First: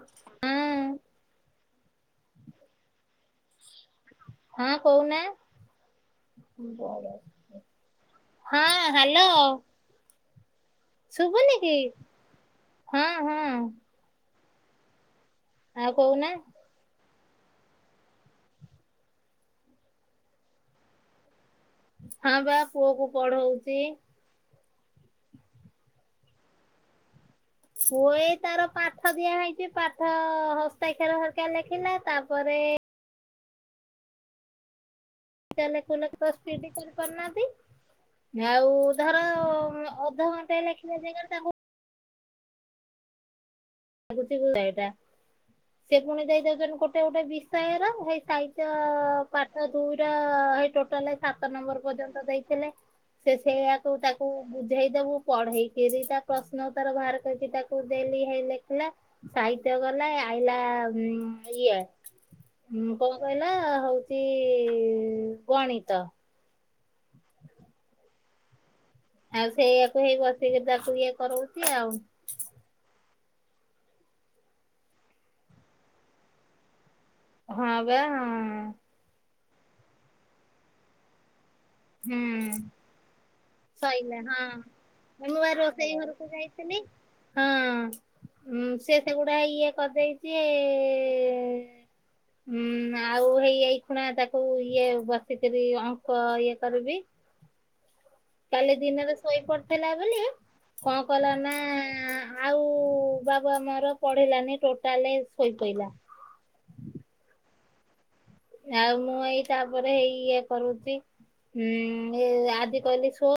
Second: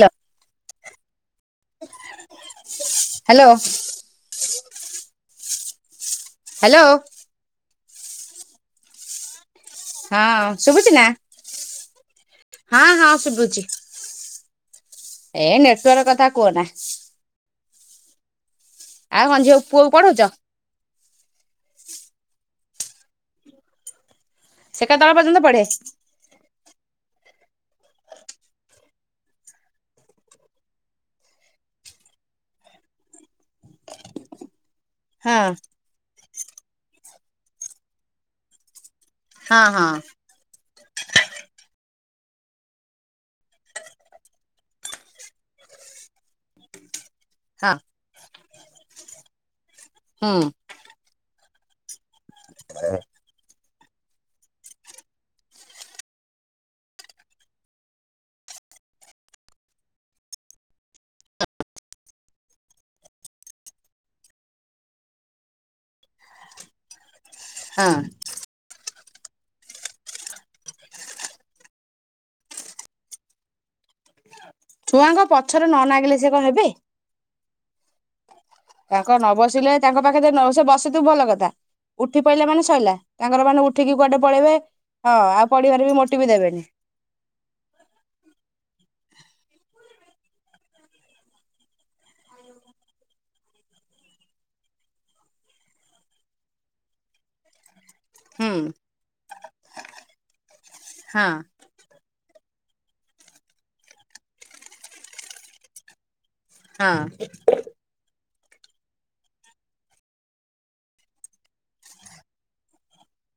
ଲ ହଁ ହ୍ୟାଲୋ। ହଁ କୋଉନା। ହ୍ୟାଲୋ ହ୍ୟାଲୋ ହଁ ହ୍ୟାଲୋ। ହଁ ଶୁଭୁଚି ନା? ଶୁଭୁନି କି ହଁ ହଁ ଏ ଆଉ ନେଟୱାର୍କ କଥା କହୁନା କୁଅନା। ଆଉ ହ ଝିଅ ପୁଅକୁ ପଢ଼ୋଉଚ? ହଁ ପା ପୁଅ କୁ ପଢଉଚି। ସେ କେତେବେଳ ପର୍ଯ୍ୟନ୍ତ ପଢେ? ପୁଅ ଏଇ ତାର ପାଠ ଦିଆ ହେଇଚି ପାଠ ହସ୍ତାକ୍ଷର ହରକା ଲେଖିଲା। ତାପରେ ହଁ। କ ସ୍ପି କରପ ନା [inaudible] ଆଉ ଧର ହଁ ହୁଁ ଅଧଘଣ୍ଟା ଲେଖିବା ଜାଗାରେ ତାକୁ ଏ ଗୁଟି ଗୁଳେଇଟା, ସେ ପୁଣି ଦେଇଦଉଛନ୍ତି ଗୋଟେ ଗୋଟେ ବିଷୟର ଭାଇ ସାହି ତ୍ୟ ପାଠ ଦୁଇଟା ହୁଁ। ସେଇ ଟୋଟାଲ ସାତ ନମ୍ବର ପର୍ଯ୍ୟନ୍ତ ଦେଇଥିଲେ ସେ ସେଇଆାକୁ ତାକୁ ବୁଝେଇଦବୁ ପଢେଇକିରି ତା ପ୍ରଶ୍ନ ଉତ୍ତର ବାହାର କରିକି ତାକୁ ଦେଲି ହେଲେ ହେଲା। ସାହିତ୍ୟ ଗଲା ଆଇଲା ଇଏ ହୁଁ, କଣ କହିଲ ହଉଚି ଗଣିତ। ହଁ। ଆଉ ସେଇୟାକୁ ହେଇ ବସିକି ତାକୁ ଇଏ କରାଉଛି ଆଉ। ଛୁଆଙ୍କ ପଛରେ ନ ନାଗିଲେ ସେ କଣ ହେବେ। ହଁ ବା, ହୁଁ। ତାଙ୍କ ନ ବସିଲେ ତାଙ୍କ ପାଖରେ ଜଦୀ ନ ବସି ଥିବୁ ଭଲ କଥା। ଉଠି ହୁଁ ପଡିଲେ ମାନେ ସଇଲା। ତାଙ୍କର ମାନେ ଉଠିକି ସଇଲା କୁଆଡେ ପଳେଇବେ ହଁ। ହଁ ମୁଁ ବା ଆଉ ପଢିବାରେ ରୋଷେଇ ବି ମୋଟି ଘରକୁ ବି ଦେବେନି। ଯାଇଥିଲି ହଁ ସେ ସେଗୁଡା ଇଏ କରିଦେଇଛି, ଇ ହୁଁ ଆଉ ହେଇ ଏଇ ଖୁଣା ତାକୁ ଇଏ ବସିକରି ଅଙ୍କ ଇଏ କରିବି। ହୁଁ କାଲି ଦିନରେ ଶୋଇ ପଡିଥିଲା ବୋଲି, କଣ ହଁ କଲା ନା ଆଉ ବାବା ମୋର ପଢିଲାନି ଟୋଟାଲ ଶୋଇପଡିଲା। ହଁ। ଆଉ ମୁଁ ଏଇ ତାପରେ ହେଇ ଇଏ କରୁଛି ହୁଁ ଏ ଆଜି କହିଲି ସୋ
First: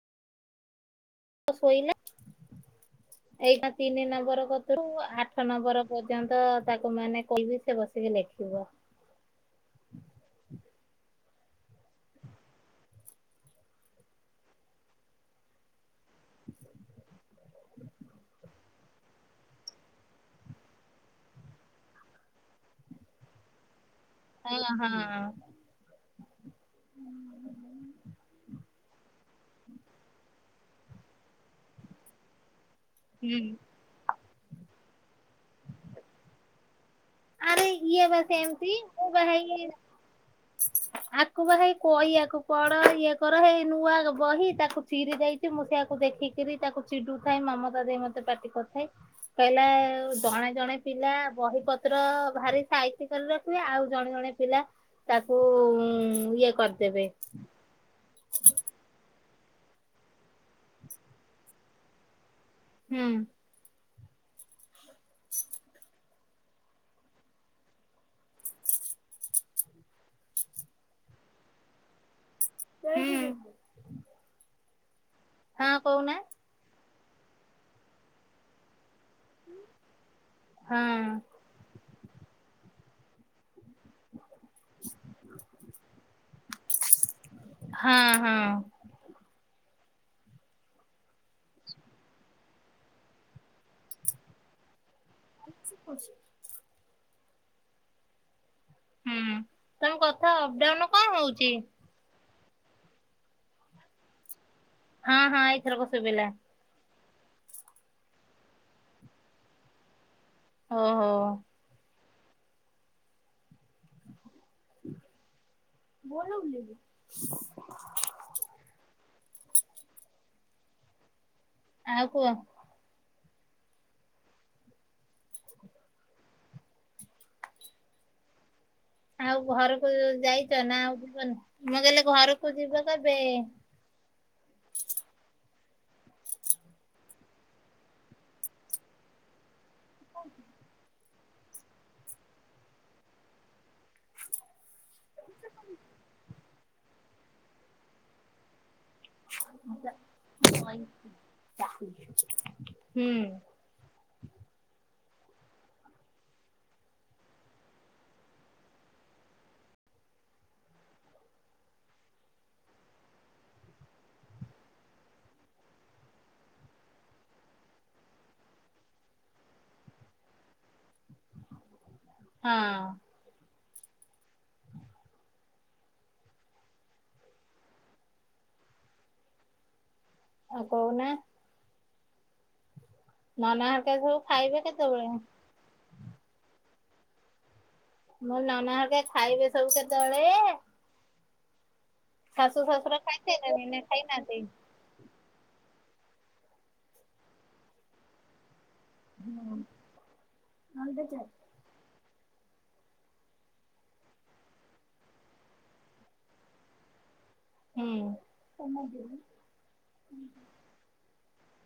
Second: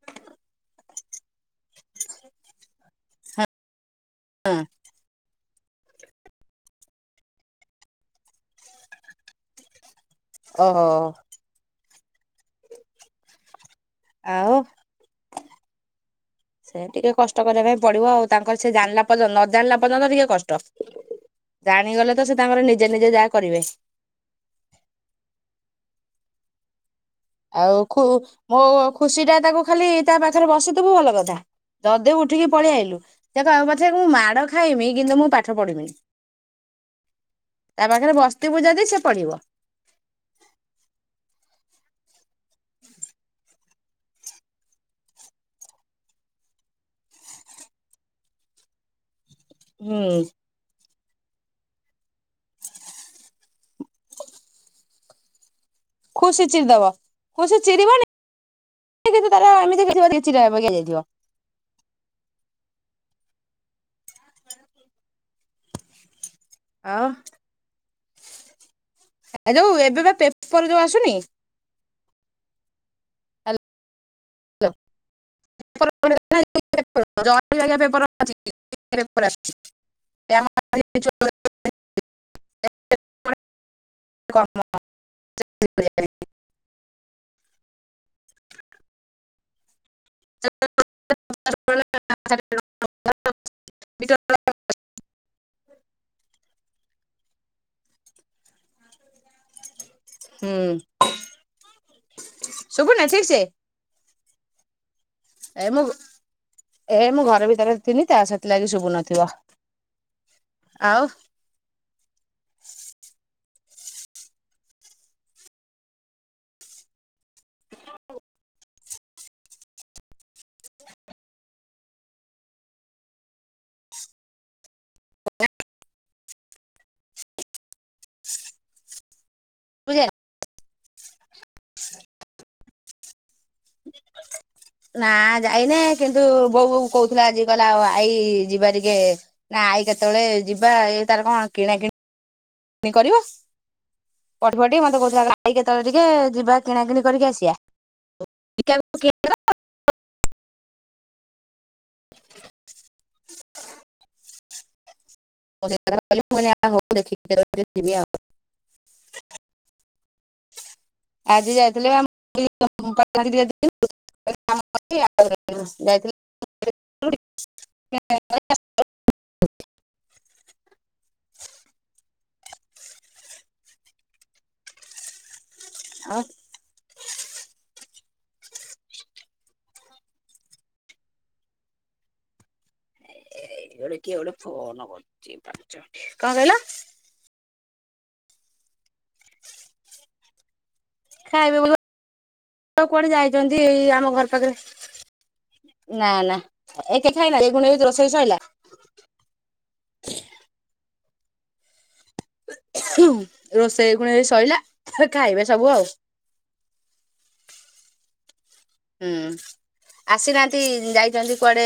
ଶୋଇଲା। ଏଇଟା ତିନି ନମ୍ବର ହଁ କତିରୁ ଆଠ ଆଠ ନମ୍ବର ପର୍ଯ୍ୟନ୍ତ ତାକୁ ମାନେ କହିବି ସେ ବସିକି ଲେଖିବ। ଓହୋ। ଆଉ? ସେ ଟିକେ କଷ୍ଟ କରିବା ପାଇଁ ପଡିବ ଆଉ। ତାଙ୍କର ସେ ଜାଣିଲା ପର୍ଯ୍ୟନ୍ତ ନ ଜାଣିଲା ପର୍ଯ୍ୟନ୍ତ ଟିକେ କଷ୍ଟ। ଜାଣିଗଲେ ତ ସେ ତାଙ୍କର ନିଜେ ନିଜେ ଯାହା କରିବେ। ହଁ ହଁ। ହୁଁ। ଆଉ ଖୁ ମୋ ଖୁସି ଟା ତାକୁ ଖାଲି ତା ପାଖରେ ବସିଥବୁ ଭଲ କଥା। ଜଦୀ ଉଠିକି ପଳି ଆଇଲୁ, ହୁଁ। ସେ କହିବ ପଛାକେ ମୁଁ ମାଡ ଖାଇମି କିନ୍ତୁ ମୁଁ ପାଠ ପଢି ବିନି। ଆରେ ତା ଇଏ ପାଖରେ ବା ବସ୍ତିଥିବୁ ସେମିତି ଜଦୀ ସେ ମୁଁ ବା ପଢ଼ିବ। ହେଇ ଆକୁ ବା ହେଇ କହିଆକୁ ପଡ ଇଏ କର ହେଇ ନୂଆ ବହି ତାକୁ ଚିରି ଦେଇଛି ମୁଁ ସେଆକୁ ଦେଖିକିରି ତାକୁ ଚିଡୁ ଥାଏ ମାମତା ଦେଇ ମତେ ପାଟି କରୁଥାଏ। କହିଲା ହୁଁ ଆଉ ଜଣେ, ଜଣେ ପିଲା ବହି ପତ୍ର ଭାରି ସାଇତି କରି ରଖିବେ, ଆଉ ଜଣେ ଜଣେ ପିଲା ତାକୁ ଇଏ କରିଦେବେ। ଚରିବନି? ହ ସିଏ ଜଦୀ ତାର ଏମିତି [unintelligible] ହୁଁ। ହ ଆଉ। ଏ ଯୋଉ ଏବେ ବା ପେପର ଯୋଉ ଆସୁନି? ହାଲୋ ହୁଁ। ହଁ କହୁନା [unintelligible] ହଁ। [unintelligible] [unintelligible] ହଁ ହଁ। [unintelligible] [unintelligible] ହୁଁ ତମ କଥା ଅପ ଡାଉନ କଣ ହଉଚି। ଶୁଭୁନେ ଠିକ ସେ। ହଁ ହଁ ଏ ଏଇଥରକ ମୁଁ ଶୁଭିଲା ଏ ମୁଁ ଘର ଭିତରେ ଥିନି ତା ସେଥିଲାଗି ଶୁଭୁନଥିବ। ଓହୋ। ଆଉ। [inaudible] ଆଉ କୁହ। [inaudible] ଆଉ ଘରକୁ ଯାଇଛ ନା ଆଉ ଯିବନି ମୁଁ କହିଲି ଘରକୁ ଯିବ କେବେ। [inaudible] ନା ଯାଇନେ କିନ୍ତୁ ବୋଉ କହୁଥିଲା ଆଜି କହୁଥିଲା ଆଇ ଯିବା ଟିକେ ନା ଆଇ କେତେବେଳେ ଯିବା ଏଇ ତାର କଣ କିଣା କିଣି ଣି କରିବ ପଠ ପଠି ମତେ କହୁଥିଲା ଆଇ କେତେବେଳେ ଟିକେ ଯିବା କିଣାକିଣି କରିକି ଆସିବା [unintelligible] ହୁଁ। [unintelligible] ଆଜି ଯାଇଥିଲ ବା [unintelligible] [unintelligible] ହଁ। ଆଉ। ଆଉ କହୁନା। ନନା ହରିକା [unintelligible] ସବୁ କଣ ଖାଇବେ କେତେବେଳେ? କହିଲ। ମୁଁ ନନା ହରକା ଖାଇବେ ସବୁ କେତେବେଳେ। ଖାଇବେ ଉ ଶାଶୁ ତ ଶଶୁର କୁଆଡେ ଯାଇଛନ୍ତି ଖାଇସାଇଲେଣି ନା ଏଇ ଆମ ଘର ଖାଇନାହାନ୍ତି? ପାଖରେ [unintelligible] [unintelligible] ରୋଷେଇ ଏଇ କୁଣେ ଏଇ ସଇଲା ଖାଇବେ ସବୁ ଆଉ। ହୁଁ। ହୁଁ। ଆସିନାହାନ୍ତି ଯାଇଚନ୍ତି କୁଆଡେ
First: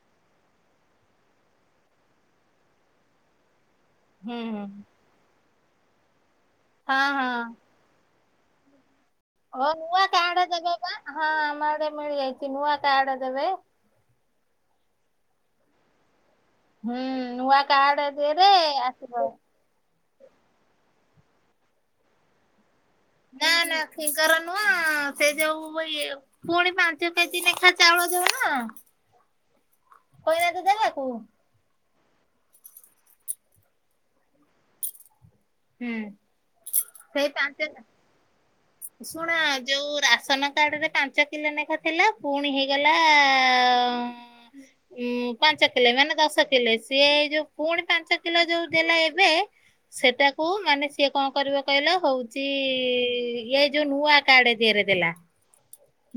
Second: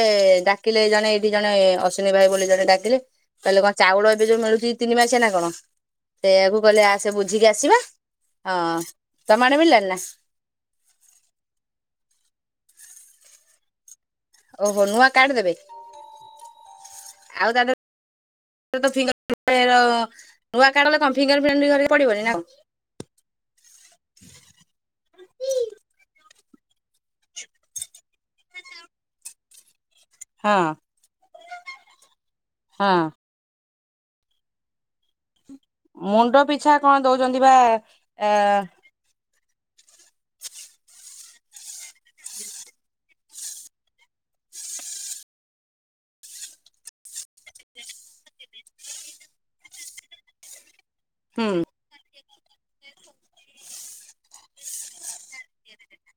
ଡାକିଲେ ଜଣେ ଏଇଠି ଜଣେ ଅଶ୍ୱିନୀ ଭାଇ ବୋଲି ଜଣେ ଡାକିଲେ। କହିଲେ କଣ ଚାଉଳ ଏବେ ଯୋଉ ମିଳୁଚି ତିନି ମାସିଆ ନା କଣ ସେୟାକୁ କହିଲେ ହଁ ଆସେ ହଁ। ବୁଝିକି ଆସିବା। ହଁ। ତମ ଆଡେ ଓ ମିଳିଲାନି ନା ନୂଆ କାର୍ଡ ଦେବେ ବା ହଁ ଆମଆଡେ ମିଳିଯାଇଚି ନୂଆ କାର୍ଡ ଦେବେ। ଓହୋ ନୂଆ କାର୍ଡ ଦେବେ। ହୁଁ ନୂଆ କାର୍ଡ ଦେରେ ଆସିବ। ଫେର ନୂଆ କାର୍ଡ଼ଦେଲେ କଣ ଫିଙ୍ଗର ପ୍ରିଣ୍ଟ କରି ବାକୁ ପଡ଼ିବନି ନା କଣ। ନା ନା ଫିଙ୍ଗର ନୁହଁ ସେ ଯେଉ ଇଏ ପୁଣି ପାଞ୍ଚ କେଜି ଲେଖା ଚାଉଳ ଦଉନ କଣ କରିନାହାଁନ୍ତି ହଁ ଦେବାକୁ। ହଁ। ହୁଁ ମୁଣ୍ଡ ପିଛା କଣ ସେଇ ଦଉଛନ୍ତି ବା ପାଞ୍ଚ ଆ ଶୁଣ ଯୋଉ ରାସନ କାର୍ଡରେ ପାଞ୍ଚ କିଲୋ ଲେଖା ଥିଲା ପୁଣି ହେଇଗଲା [inaudible] ଉଁ ପାଞ୍ଚ କିଲେ ମାନେ ଦଶ କିଲେ ସିଏ ଯୋଉ ପୁଣି ପାଞ୍ଚ କିଲେ ଯୋଉ ଦେଲା ଏବେ ସେଟା ହୁ ମାନେ ସିଏ କଣ ହୁଁ। କରିବ କହିଲ ହଉଛି, ଏଇ ଯୋଉ ନୂଆ କାର୍ଡ ଦିହେରେ ଦେଲା।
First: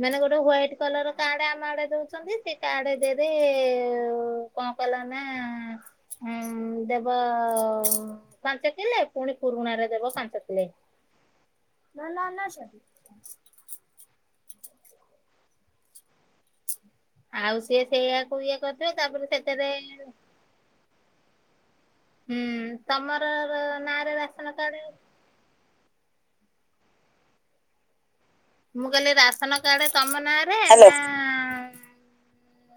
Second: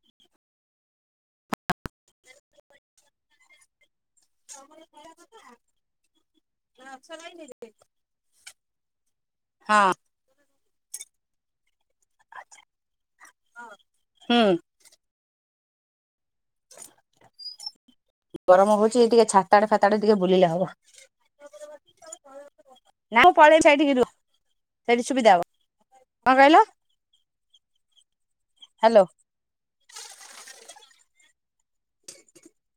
ମାନେ ଗୋଟେ ହ୍ଵାଇଟ କଲର କାର୍ଡ ଆମ ଆଡେ ଦଉଛନ୍ତି, ସେ କାର୍ଡ ଦେହେରେ କଣ କଲା ନା ଦେବ ପାଞ୍ଚ କିଲେ, ପୁଣି ହଁ ପୁରୁଣାରେ ଦେବ ପାଞ୍ଚ କିଲେ। ହୁଁ। ଆଉ ସିଏ ସେଇଆକୁ ଇଏ ଗରମ କରିଥିବେ, ହଉଛି ଟିକେ ତାପରେ ଛାତ ଆଡେ ସେଥିରେ ଫାତ ଆଡେ ଟିକେ ବୁଲିଲେ ହବ। ହୁଁ ନା ତମର ମୁଁ ପଳେଇବି ସେଇଠିକି ରୁହ, ନାଁରେ ରାସନ କାର୍ଡ ସେଇଠି ସୁବିଧା ହବ। କଣ କହିଲ? ମୁଁ ହ୍ୟାଲୋ କହିଲି ରାସନ୍ କାର୍ଡ ତମ ନାଁରେ? ନା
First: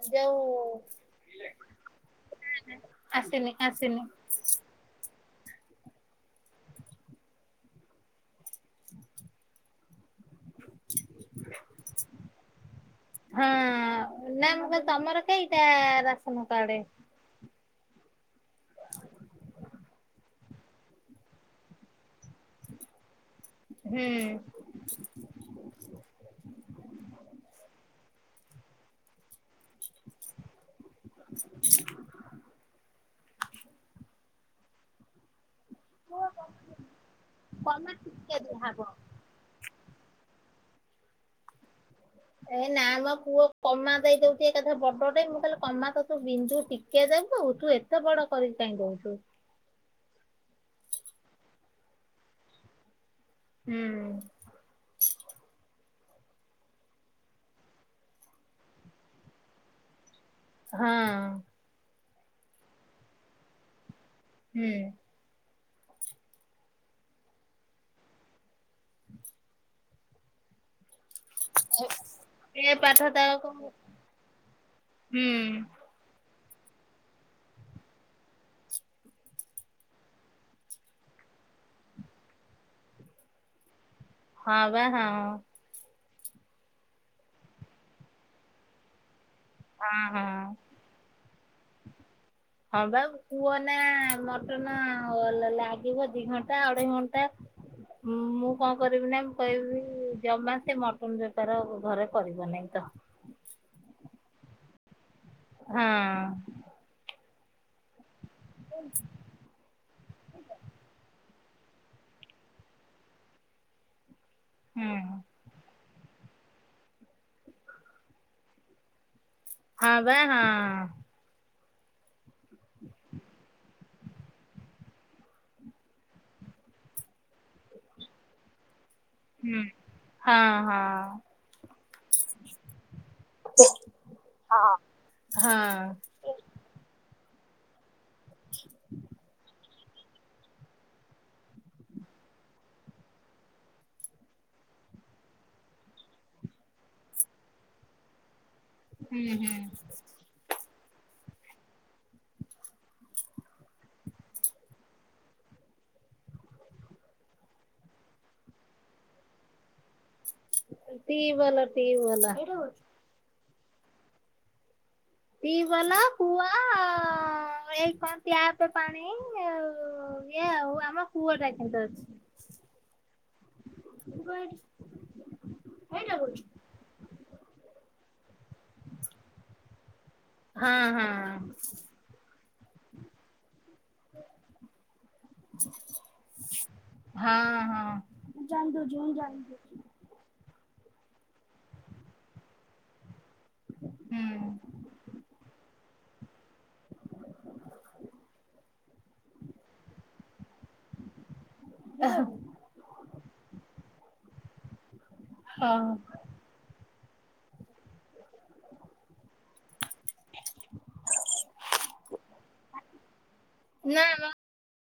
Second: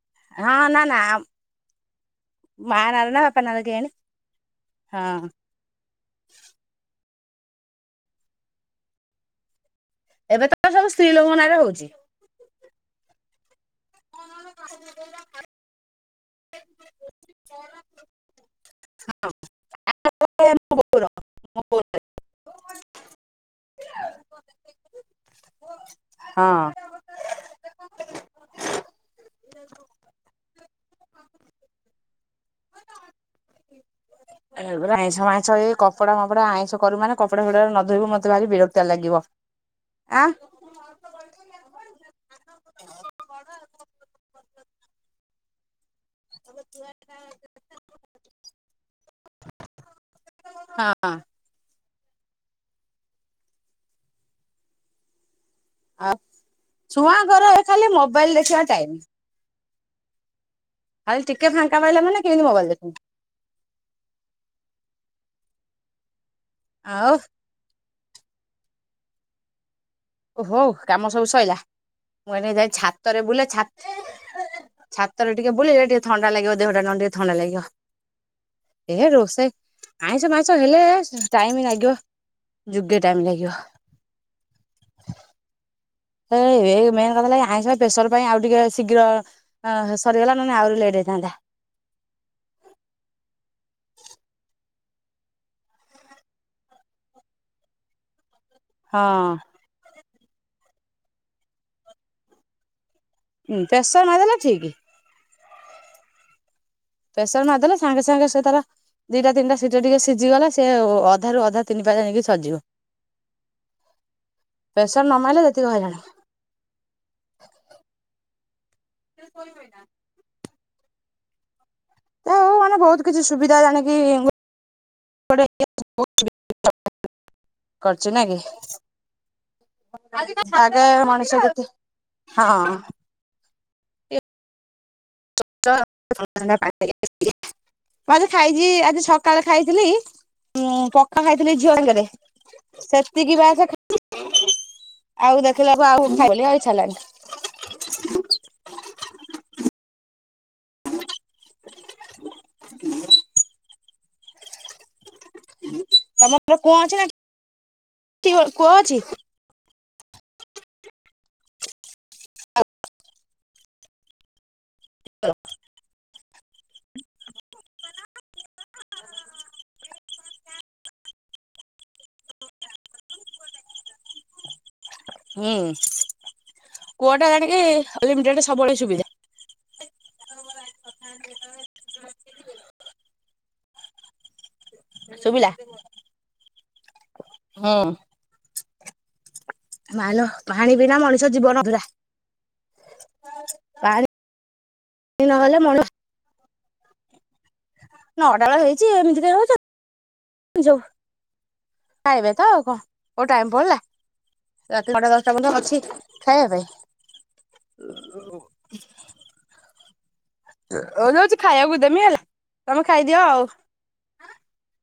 ଯୋଉ ହଁ ନା ନା ମା ନାଁରେ ନା ବାପା ଆସିନି ନାଁରେ କେଜାଣି ଆସିନି। ହଁ। [inaudible] ଏବେ ତ ସବୁ ସ୍ତ୍ରୀଲୋକଙ୍କ ନାଁରେ ହଉଚି। ହଁ ନା ମୁଁ କହିଲି ତମର କେଇଟା ରାସନ୍ କାର୍ଡ? [unintelligible] [unintelligible] ହୁଁ। ହଁ। ଏଇ [inaudible] ଏଗୁରା ଆଇଁଷ ମାଇଁସ ଏ କ କପଡା ଫପଡା ଆଇଁଷ କରୁ ମାନେ କପଡ଼ା ଫପଡା ନ କମା ଧୋଇବ, ମତେ ଟିକେ ଭାରି ଦିଆହବ। ବିରକ୍ତିଆ ଲାଗିବ। ଆଁ ଏ ନା ମୋ ପୁଅ କମା ଦେଇଦଉଛିି ଏକାଥରେ ବଡଟେ, ମୁଁ କହିଲି କମା ତୁ ବିନ୍ଦୁ ଟିକେ ଦବୁ। ତୁ ଏ ଏତେ ବଡ କରି କାଇଁ ଦଉଚୁ। ହଁ। ହୁଁ। ଆଉ ଛୁଆଙ୍କର ଖାଲି ମୋବାଇଲ ଦେଖିବା ଟାଇମ୍। ହଁ ଖାଲି ଟିକେ ଫାଙ୍କା ପାଇଲେ, ମାନେ କେମିତି ମୋବାଇଲ ଦେ ହୁଁ। ଆଉ ହୁଁ। ଓ ହୋଉ କାମ ସବୁ ସଇଲା। ମୁଁ ଏଇନା ଯାଇ ଏ ପାଠ ଛାତରେ ବୁଲେ, ତାକୁ ଛା ହୁଁ ଛାତରେ ଟିକେ ବୁଲେ ଟିକେ। ଯ ଥଣ୍ଡା ଲାଗିବ, ଦେହଟା ନହେଲେ ଟିକେ ଥଣ୍ଡା ଲାଗିବ। ଏ ରୋଷେଇ ଆଇଁଷ ମାଇଁସ ହେଲେ ଟାଇମ୍ ଲାଗିବ। ଯୁଗେ ଟାଇମ୍ ଲାଗିବ। ହଁ ବା ହଁ। ହେଇ ବେ ଏଇ ମେନ୍ କଥା ହେଲା, ଏ ଆଇଁଷ ପାଇଁ ପ୍ରେସର ପାଇଁ ଆଉ ଟିକେ ଶୀଘ୍ର ହଁ ସରିଗଲା ନହେଲେ ଆହୁରି ଲେଟ୍ ହେଇଥାନ୍ତା। ହଁ ବା କୁହନା ମଟନ ଲାଗିବ, ଦି ଘଣ୍ଟା ଅଢେଇ ଘଣ୍ଟା। ମୁଁ କଣ କରିବି ନା, ମୁଁ ହଁ କହିବି ଜମା ସେ ମଟନ୍ ବେପାର ଘରେ କରିବ ନାହିଁ ତ। ଉଁ ପ୍ରେସର୍ ମାରିଦେଲେ ଠିକ୍। ହଁ। ପ୍ରେସର୍ ମାରିଦେଲେ ସାଙ୍ଗେ ସାଙ୍ଗେ ସେ ତାର ଦିଟା ତିନିଟା ସିଟି ଟିକେ ସିଝିଗଲେ, ସେ ଅଧାରୁ ଅଧା ତିନି ପା ଯାଇଁକି ସରିଯିବ, ହୁଁ ପ୍ରେସର ନମାଇଲେ ଯେତିକି ହଇରାଣ। ହଁ ବା ହଁ। ଯା ହଉ ମାନେ ବହୁତ କିଛି ସୁବିଧା ଜାଣିକି [unintelligible] କରଚୁ ନା କି। ହୁଁ ହଁ ଆଗେ ହଁ ମଣିଷ ଯେତେ ହଁ। ହଁ। ହଁ ମ ଖାଇଛି ଆଜି ସକାଳେ ଖାଇଥିଲି। ହୁଁ ପକ୍କା ଖାଇଥିଲି ଝିଅ ଆଙ୍କରେ ସେତିକି ବା ସେ ଖାଇ ଆଉ ଦେଖିଲାବ ଆଉ କହିଇଛାରିଲାଣି। [unintelligible] ହୁଁ ହୁଁ। ତମର କୁଅ ଅଛି ନା କୁଅ ଅଛି। ଟିଓଲ ଟିଓଲ। [inaudible] ଟିୱଲ କୂଅ ଅ ଏ କଣ ଟ୍ୟାପରେ ପାଣି ଆଉ ଏଇଆ ଆଉ ଆମ କୁଅ ଟା କିନ୍ତୁ ଅଛି। [inaudible] ହୁଁ ଅଛି କୁଅ ଟା ଜାଣିକି ଅନ୍ଲିମିଟେଡ ସବୁବେଳେ ସୁବିଧା। ହଁ ହଁ। ଶୁଭିଲା। ହଁ। ହୁଁ। ଜାଣି ଦଉ ଯୋଇଁ ଜାଣି ଦଉ। ମା ଲୋ ପାଣି ବିନା ମଣିଷ ଜୀବନ ଅଧୁରା। ପାଣି ହୁଁ ପା ନହେଲେ ମଣି ନଅଟା ବେଳ ହେଇଛି ଏମିତି କାଇ ହୋଉଛ ଯୋ ଖାଇବେ ତ ଆଉ କଣ କୋଉ ଟାଇ ପଡିଲା ରାତି ନଅ ଟା ଦଶଟା ପର୍ଯ୍ୟନ୍ତ ଓହୋ ଅଛି। ଖାଇବା ପାଇଁ ଓ ଯାଉଛି ଖାଇବାକୁ ଦେମି ହେଲା। ତମେ ଖାଇଦିଅ ଆଉ। ନାଁ ମ।